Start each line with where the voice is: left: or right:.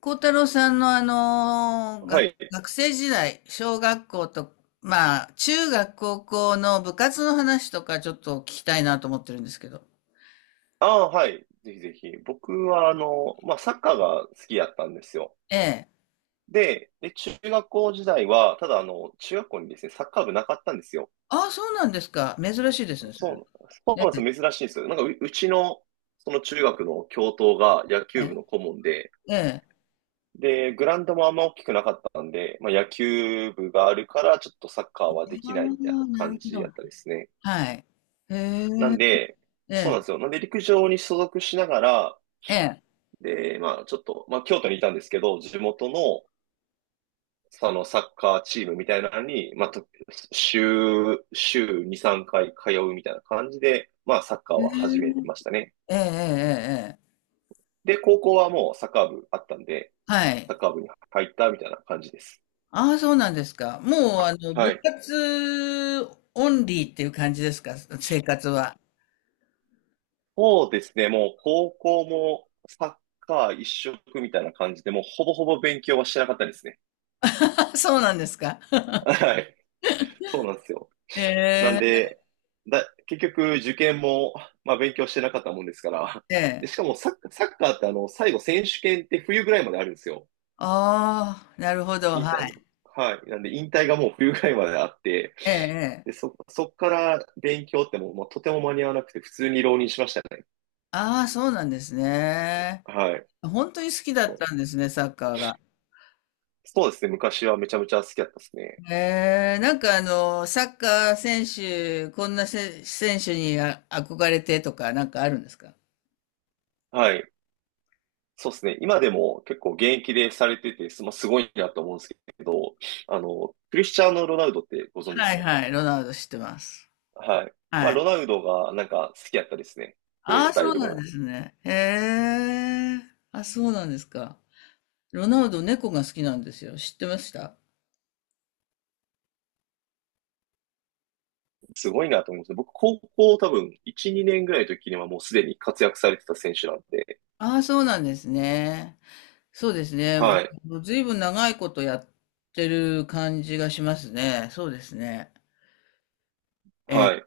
left: 孝太郎さんの
right: はい。
left: 学生時代、小学校と、まあ、中学、高校の部活の話とかちょっと聞きたいなと思ってるんですけど。
right: ああ、はい。ぜひぜひ。僕は、まあ、サッカーが好きやったんですよ。
left: ええ。
right: で、中学校時代は、ただ、中学校にですね、サッカー部なかったんですよ。
left: ああ、そうなんですか。珍しいですね、それ。
right: そうなん
left: え
right: ですよ。珍しいんですよ。なんかうちの、その中学の教頭が野球
left: え。
right: 部の顧問で、
left: ええ。
right: で、グラウンドもあんま大きくなかったんで、まあ、野球部があるから、ちょっとサッカーはで
left: あ
right: き
left: あ、
right: ないみたいな
left: なる
right: 感
left: ほ
right: じや
left: ど。
right: ったですね。
left: はい。へえ。
right: なんで、
left: え
right: そうなん
left: え。
right: ですよ。なんで、陸上に所属しながら、
left: ええ。
right: で、まあ、ちょっと、まあ、京都にいたんですけど、地元の、そのサッカーチームみたいなのに、まあ、週2、3回通うみたいな感じで、まあ、サッカー
left: へ
right: は始めて
left: え
right: ましたね。
left: ええ。ええ。ええ。
right: で、高校はもうサッカー部あったんで、
left: はい。
right: サッカー部に入ったみたいな感じです。
left: ああ、そうなんですか。もう、あの、
right: は
left: 部
right: い。
left: 活オンリーっていう感じですか、生活は。
right: そうですね、もう高校もサッカー一色みたいな感じで、もうほぼほぼ勉強はしてなかったですね。
left: あ、そうなんですか。
right: はい。そうなんですよ。
left: え
right: なん
left: え、
right: で、結局受験も、まあ、勉強してなかったもんですから。
left: え
right: で、
left: え。
right: しかもサッカーって最後選手権って冬ぐらいまであるんですよ。
left: ああ、なるほど、
right: 引
left: は
right: 退、
left: い。
right: はい。なんで引退がもう冬ぐらいまであって、
left: ええ、え
right: で、
left: え。
right: そっから勉強ってもう、まあ、とても間に合わなくて、普通に浪人しましたね。
left: ああ、そうなんですね。
right: はい。
left: 本当に好きだ
right: そ
left: っ
right: う、
left: たんですね、サッカーが。
right: そうですね。昔はめちゃめちゃ好きだったですね。
left: ええ、なんかあの、サッカー選手、こんなせ選手に憧れてとか、なんかあるんですか？
right: はい。そうですね。今でも結構現役でされてて、まあ、すごいなと思うんですけど、クリスチャーノ・ロナウドってご存知で
left: は
right: す
left: い
right: か？
left: はい、ロナウド知ってます。
right: はい。まあ、
left: はい。
right: ロナウドがなんか好きやったですね。プレー
left: ああ、
right: スタ
left: そ
right: イ
left: う
right: ル
left: なんで
right: も。
left: すね。へえ。あ、そうなんですか。ロナウド、猫が好きなんですよ。知ってました？
right: すごいなと思います。僕、高校多分、1、2年ぐらいの時にはもうすでに活躍されてた選手なんで。
left: ああ、そうなんですね。そうですね。ま
right: はい。
left: あ、ずいぶん長いことやってる感じがしますね。そうですね。ええ、
right: はい。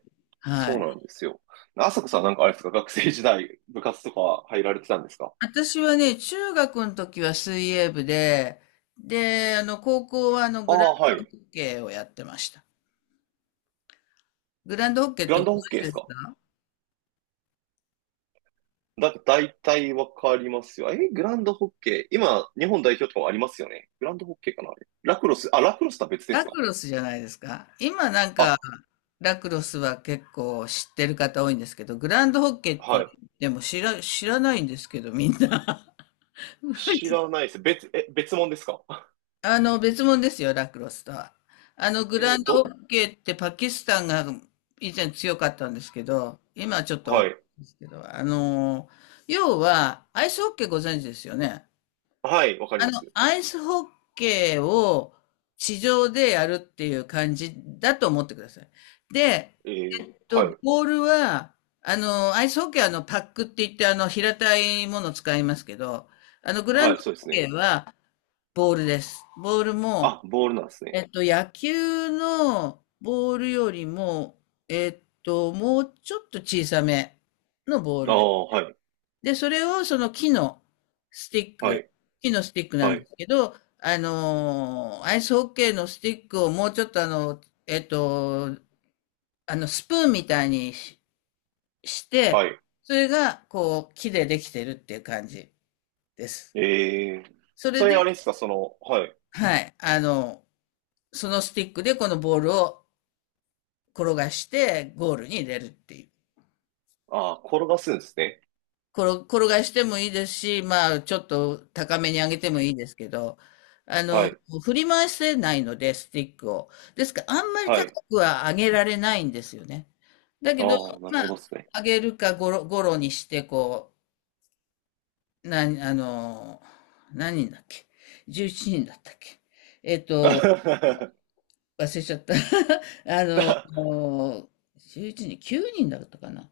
right: そ
left: は
right: う
left: い。
right: なんですよ。あさこさん、なんかあれですか？学生時代、部活とか入られてたんですか？
left: 私はね、中学の時は水泳部で、で、あの、高校はあの、
right: あ
left: グラン
right: あ、は
left: ド
right: い。
left: ホッケーをやってました。グランドホッケーっ
right: グ
left: て
right: ラン
left: ご存
right: ドホッケ
left: 知
right: ーで
left: で
right: す
left: す
right: か？
left: か？
right: 大体わかりますよ。え、グランドホッケー。今、日本代表とかもありますよね。グランドホッケーかな、あれ、ラクロス、あ、ラクロスとは別で
left: ラ
right: すか？
left: クロスじゃないですか。今なんか、
right: あ、
left: ラクロスは結構知ってる方多いんですけど、グランドホッケーっ
right: は
left: て、
right: い。
left: でも、知らないんですけど、みんな。
right: 知ら ないです。別物ですか？
left: あの、別物ですよ、ラクロスとは。あの、グラ
right: え
left: ンドホ
right: ど、
left: ッケーってパキスタンが以前強かったんですけど、今はちょっとわ
right: は
left: かんな
right: い。
left: いですけど、あの、要は、アイスホッケーご存知ですよね。
right: はい、わかり
left: あ
right: ま
left: の、
right: す。
left: アイスホッケーを地上でやるっていう感じだと思ってください。で、えっと、
right: はい。
left: ボールは、あの、アイスホッケーはあの、パックって言って、あの、平たいものを使いますけど、あの、グラン
right: は
left: ド
right: い、そうで
left: ホ
right: す
left: ッケ
right: ね。
left: ーはボールです。ボールも、
right: あ、ボールなんですね。
left: えっと、野球のボールよりも、えっと、もうちょっと小さめのボー
right: あ
left: ルです。
right: あ、はい。
left: で、それをその木のスティッ
right: は
left: ク、
right: い。
left: 木のスティックな
right: は
left: んで
right: い。
left: すけど、アイスホッケーのスティックをもうちょっとあの、えっと、あの、スプーンみたいにし、し
right: は
left: て、
right: い。
left: それが、こう、木でできてるっていう感じです。
right: えー、
left: それ
right: それあ
left: で、
right: れですか、その、はい。
left: はい、あの、そのスティックでこのボールを転がしてゴールに入れるっていう。
right: ああ、転がすんですね。
left: 転がしてもいいですし、まあ、ちょっと高めに上げてもいいですけど、あ
right: は
left: の、
right: い。
left: 振り回せないので、スティックを。ですから、あんまり
right: は
left: 高
right: い。
left: くは上げられないんですよね。だけど、
right: ああ、なる
left: まあ、
right: ほどですね。
left: 上げるかゴロにして、こう、あの、何人だっけ？ 11 人だったっけ？えっと、忘れちゃった。あの、
right: だ
left: 11人、9人だったかな。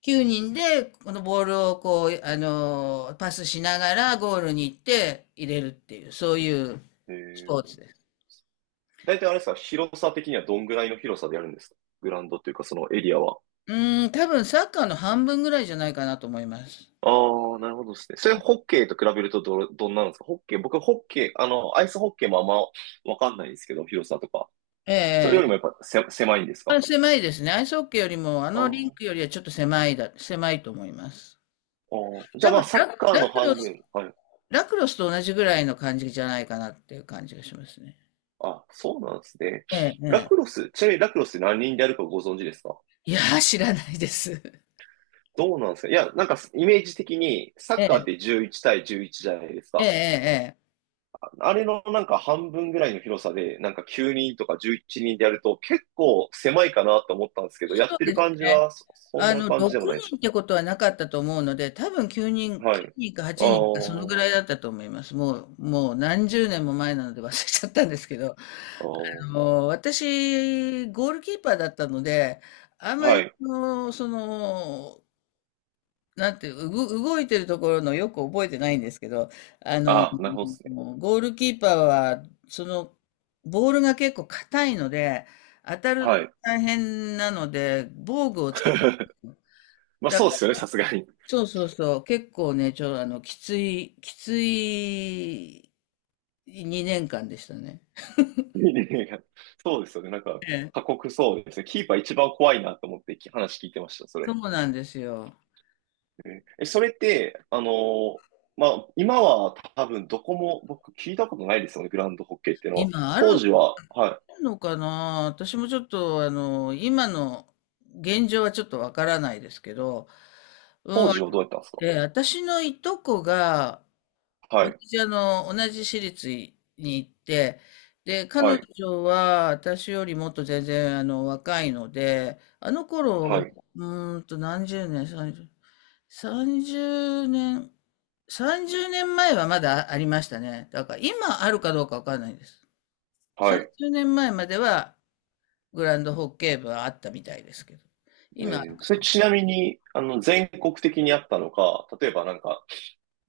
left: 9人で、このボールをこう、パスしながらゴールに行って入れるっていう、そういう
right: え
left: スポーツ
right: ー、
left: です。
right: 大体あれですか、広さ的にはどんぐらいの広さでやるんですか？グラウンドっていうか、そのエリアは。
left: うーん、多分サッカーの半分ぐらいじゃないかなと思います。
right: ああ、なるほどですね。それホッケーと比べるとどんなんですか？ホッケー、僕ホッケー、アイスホッケーもあんまわかんないんですけど、広さとか。
left: え
right: それより
left: え、
right: もやっぱ狭いんです
left: ま
right: か？
left: あ、狭いですね。アイスホッケーよりも、あ
right: ああ、
left: のリンクよりはちょっと狭いだ、狭いと思います。
right: じ
left: 多
right: ゃあま
left: 分
right: あ、サ
left: ラ、
right: ッカー
left: ラ
right: の
left: クロ
right: 半
left: ス、
right: 分。はい。
left: ラクロスと同じぐらいの感じじゃないかなっていう感じがしますね。
right: あ、そうなんですね。
left: ええ、え
right: ラク
left: え。
right: ロス、ちなみにラクロスって何人でやるかご存知ですか？
left: いやー、知らないです。
right: どうなんですか？いや、なんかイメージ的にサッ
left: え
right: カーっ
left: え、
right: て11対11じゃないです
left: ええ、え
right: か。
left: え。ええ、
right: あれのなんか半分ぐらいの広さで、なんか9人とか11人でやると結構狭いかなと思ったんですけど、や
left: そ
right: っ
left: う
right: て
left: で
right: る
left: す
right: 感じ
left: ね。
right: はそ、そん
left: あ
right: な
left: の、
right: 感じで
left: 6
right: もないです
left: 人
right: か？
left: ってことはなかったと思うので、多分
right: はい。
left: 9人か
right: あ
left: 8人かそのぐ
right: あ、
left: らいだったと思います。もう、もう何十年も前なので忘れちゃったんですけど、
right: あ
left: あ
right: あ、
left: の、私、ゴールキーパーだったので、あんま
right: は
left: り
right: い。
left: その、その、なんていう、動いてるところのよく覚えてないんですけど、あの、
right: ああ、なるほどですね。
left: ゴールキーパーは、その、ボールが結構硬いので、当たる
right: は
left: と
right: い。
left: 大変なので、防具をつける。
right: まあそうですよね、さすがに。
left: そうそうそう。結構ね、あの、きつい2年間でしたね。
right: そうですよね、なんか、過酷そうですね。キーパー一番怖いなと思って話聞いてました、そ
left: そ
right: れ。
left: うなんですよ。
right: えそれって、まあ、今は多分どこも僕聞いたことないですよね、グラウンドホッケーっていうのは。
left: 今ある
right: 当時は、はい。
left: のかな？私もちょっと、あの、今の現状はちょっとわからないですけど、
right: 当時はどうやったんですか？
left: で、私のいとこが、
right: はい、
left: あの、同じ私立に行って、で、彼
right: はい、
left: 女は私よりもっと全然、あの、若いので、あの
right: は
left: 頃、
right: い、
left: うーんと何十年、30年前はまだありましたね。だから今あるかどうかわかんないです。
right: はい。
left: 30年前まではグランドホッケー部はあったみたいですけど、今あるか
right: それ
left: どう
right: ち
left: か。
right: なみに、全国的にあったのか、例えばなんか、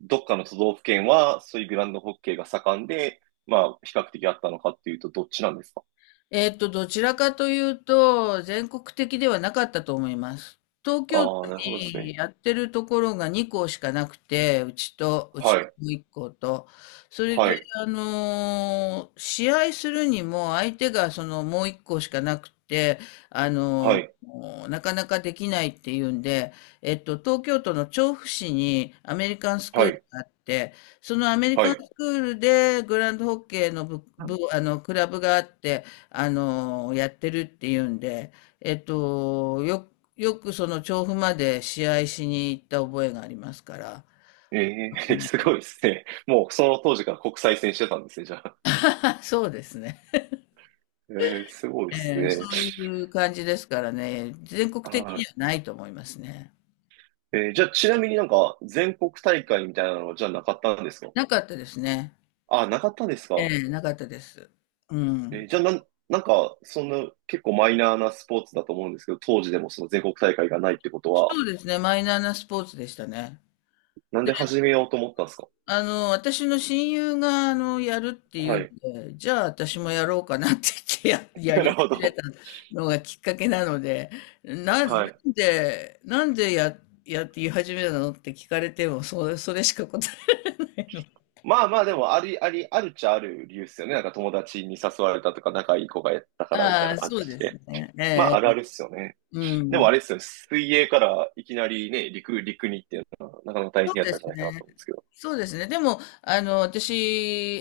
right: どっかの都道府県は、そういうグラウンドホッケーが盛んで、まあ、比較的あったのかっていうと、どっちなんですか？
left: えっと、どちらかというと、全国的ではなかったと思います。東京都
right: ああ、なるほどです
left: に
right: ね。
left: やってるところが2校しかなくて、うちと、うち
right: はい、
left: の1校と。それで、
right: はい、
left: 試合するにも相手がそのもう1校しかなくて、あ
right: は
left: の
right: い、
left: ーなかなかできないっていうんで、えっと、東京都の調布市にアメリカンスク
right: は
left: ール
right: い、
left: があって、そのアメリ
right: は
left: カン
right: い。
left: スクールでグランドホッケーのあの、クラブがあって、あの、やってるっていうんで、えっと、よ、よくその調布まで試合しに行った覚えがありますから。
right: ええ すごいですね。もうその当時から国際線してたんですね、じゃあ。
left: あ そうですね。
right: ええ、すごいです
left: えー、そ
right: ね。
left: ういう感じですからね、全国的に
right: は
left: はないと思いますね。
right: い。じゃあ、ちなみになんか全国大会みたいなのはじゃあなかったんですか？
left: なかったですね。
right: あ、なかったんです
left: え
right: か？
left: え、なかったです。うん。
right: じゃあ、なんか、そんな結構マイナーなスポーツだと思うんですけど、当時でもその全国大会がないってことは、
left: そうですね、マイナーなスポーツでしたね。
right: なんで始めようと思ったんですか？
left: あの、私の親友が、あの、やるっていう
right: は
left: ん
right: い。
left: で、じゃあ私もやろうかなって言ってや
right: な
left: り
right: るほ
left: 始め
right: ど。
left: たのがきっかけなので、な、なん
right: はい。
left: なんで、やって言い始めたのって聞かれても、それしか答え、
right: まあまあ、でも、あり、あり、あるっちゃある理由っすよね。なんか友達に誘われたとか、仲いい子がやった から、みた
left: あ
right: いな
left: あ、
right: 感
left: そう
right: じ
left: です
right: で。
left: ね。え
right: まあ、あるあ
left: え、
right: るっすよね。
left: う
right: でもあ
left: ん。
right: れっすよね。水泳からいきなりね、陸にっていうのは、なかなか大
left: そう
right: 変やっ
left: で
right: たんじゃ
left: す
right: ない
left: ね。
right: かなと思うんですけど。
left: そうですね。でも、あの、私、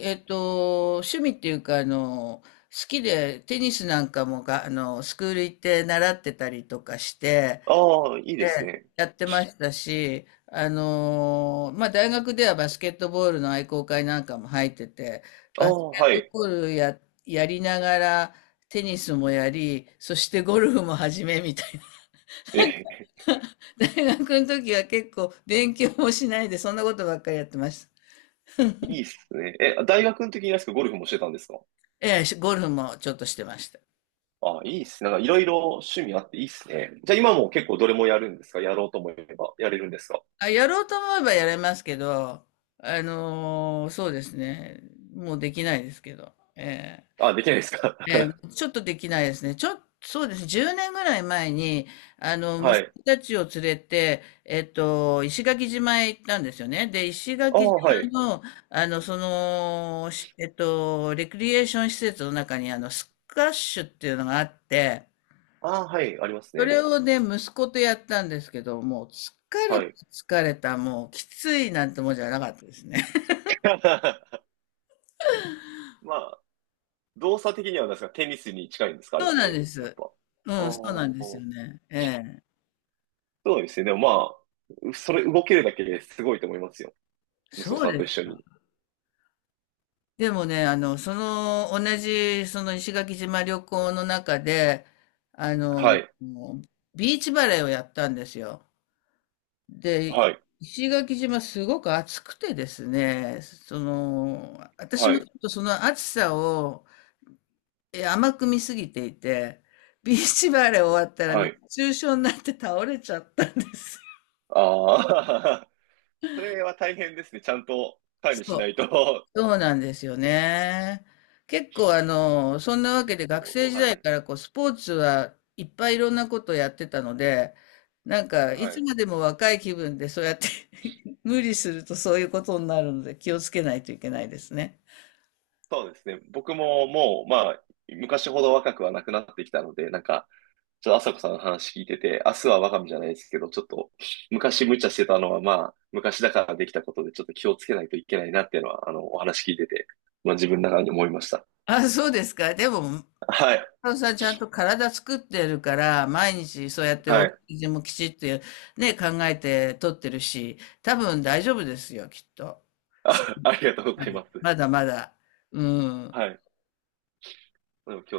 left: えっと、趣味っていうか、あの、好きでテニスなんかもあの、スクール行って習ってたりとかして、
right: ああ、いい
left: え
right: です
left: え、
right: ね。
left: やってましたし、まあ、大学ではバスケットボールの愛好会なんかも入ってて、
right: あ
left: バス
right: あ、は
left: ケット
right: い。
left: ボールや、やりながら、テニスもやり、そしてゴルフも始めみたいな。
right: え、
left: 大学の時は結構勉強もしないで、そんなことばっかりやってました。
right: いいっすね。え、大学の時にあですか、ゴルフもしてたんですか？
left: ええ、ゴルフもちょっとしてました。
right: ああ、いいっすね。なんかいろいろ趣味あっていいっすね。じゃあ今も結構どれもやるんですか？やろうと思えば、やれるんですか？
left: あ、やろうと思えばやれますけど、そうですね。もうできないですけど。ええ
right: あ、できないですか？
left: え え、ちょっとできないですね。ちょっとそうですね。10年ぐらい前に、あの、
right: は
left: 息
right: い。
left: 子たちを連れて、えっと、石垣島へ行ったんですよね。で、石
right: ああ、
left: 垣島
right: はい。
left: の、あの、その、えっと、レクリエーション施設の中に、あの、スカッシュっていうのがあって、
right: ああ、はい。あります
left: そ
right: ね。
left: れをね、息子とやったんですけど、もう、疲れ
right: は
left: た、
right: い。
left: 疲れた、もう、きついなんてもんじゃなかったですね。
right: まあ、動作的にはなんですか、テニスに近いんですか、あれ
left: そ
right: っ
left: うなん
right: て。
left: で
right: やっ
left: す。
right: ぱ。ああ、
left: うん、そうなんですよ
right: そ
left: ね。ええ。
right: うですね。でもまあ、それ動けるだけですごいと思いますよ。息子
left: そう
right: さん
left: で
right: と一
left: す。
right: 緒に。
left: でもね、同じ、その石垣島旅行の中で、あの、
right: はい、
left: もうビーチバレーをやったんですよ。で、
right: はい、
left: 石垣島すごく暑くてですね、その、私
right: は
left: もちょ
right: い、
left: っとその暑さを甘く見すぎていて、ビーチバレー終わったら
right: は
left: ね
right: い。
left: 熱中症になって倒れちゃったんです。
right: ああ、それは大変ですね。ちゃんと管理し
left: そ
right: な
left: う。
right: いと。
left: そうなんですよね。結構あの、そんなわけ
right: 結
left: で学
right: 構、
left: 生時
right: は
left: 代
right: い、
left: からこうスポーツはいっぱいいろんなことやってたので、なんかい
right: は
left: つ
right: い。
left: までも若い気分でそうやって 無理するとそういうことになるので気をつけないといけないですね。
right: そうですね。僕ももう、まあ、昔ほど若くはなくなってきたので、なんか、ちょっと朝子さんの話聞いてて、明日は我が身じゃないですけど、ちょっと昔無茶してたのは、まあ、昔だからできたことで、ちょっと気をつけないといけないなっていうのは、お話聞いてて、まあ自分の中に思いました。
left: あ、そうですか。でも
right: はい、
left: そうそうちゃんと体作ってるから、毎日そうやってお
right: は
left: 食
right: い。
left: 事もきちっとね、考えて取ってるし、多分大丈夫ですよ、きっと。そ
right: あ、ありがとうご
left: ま
right: ざい
left: だ
right: ます。
left: まだまだ。うん。
right: はい。でも今日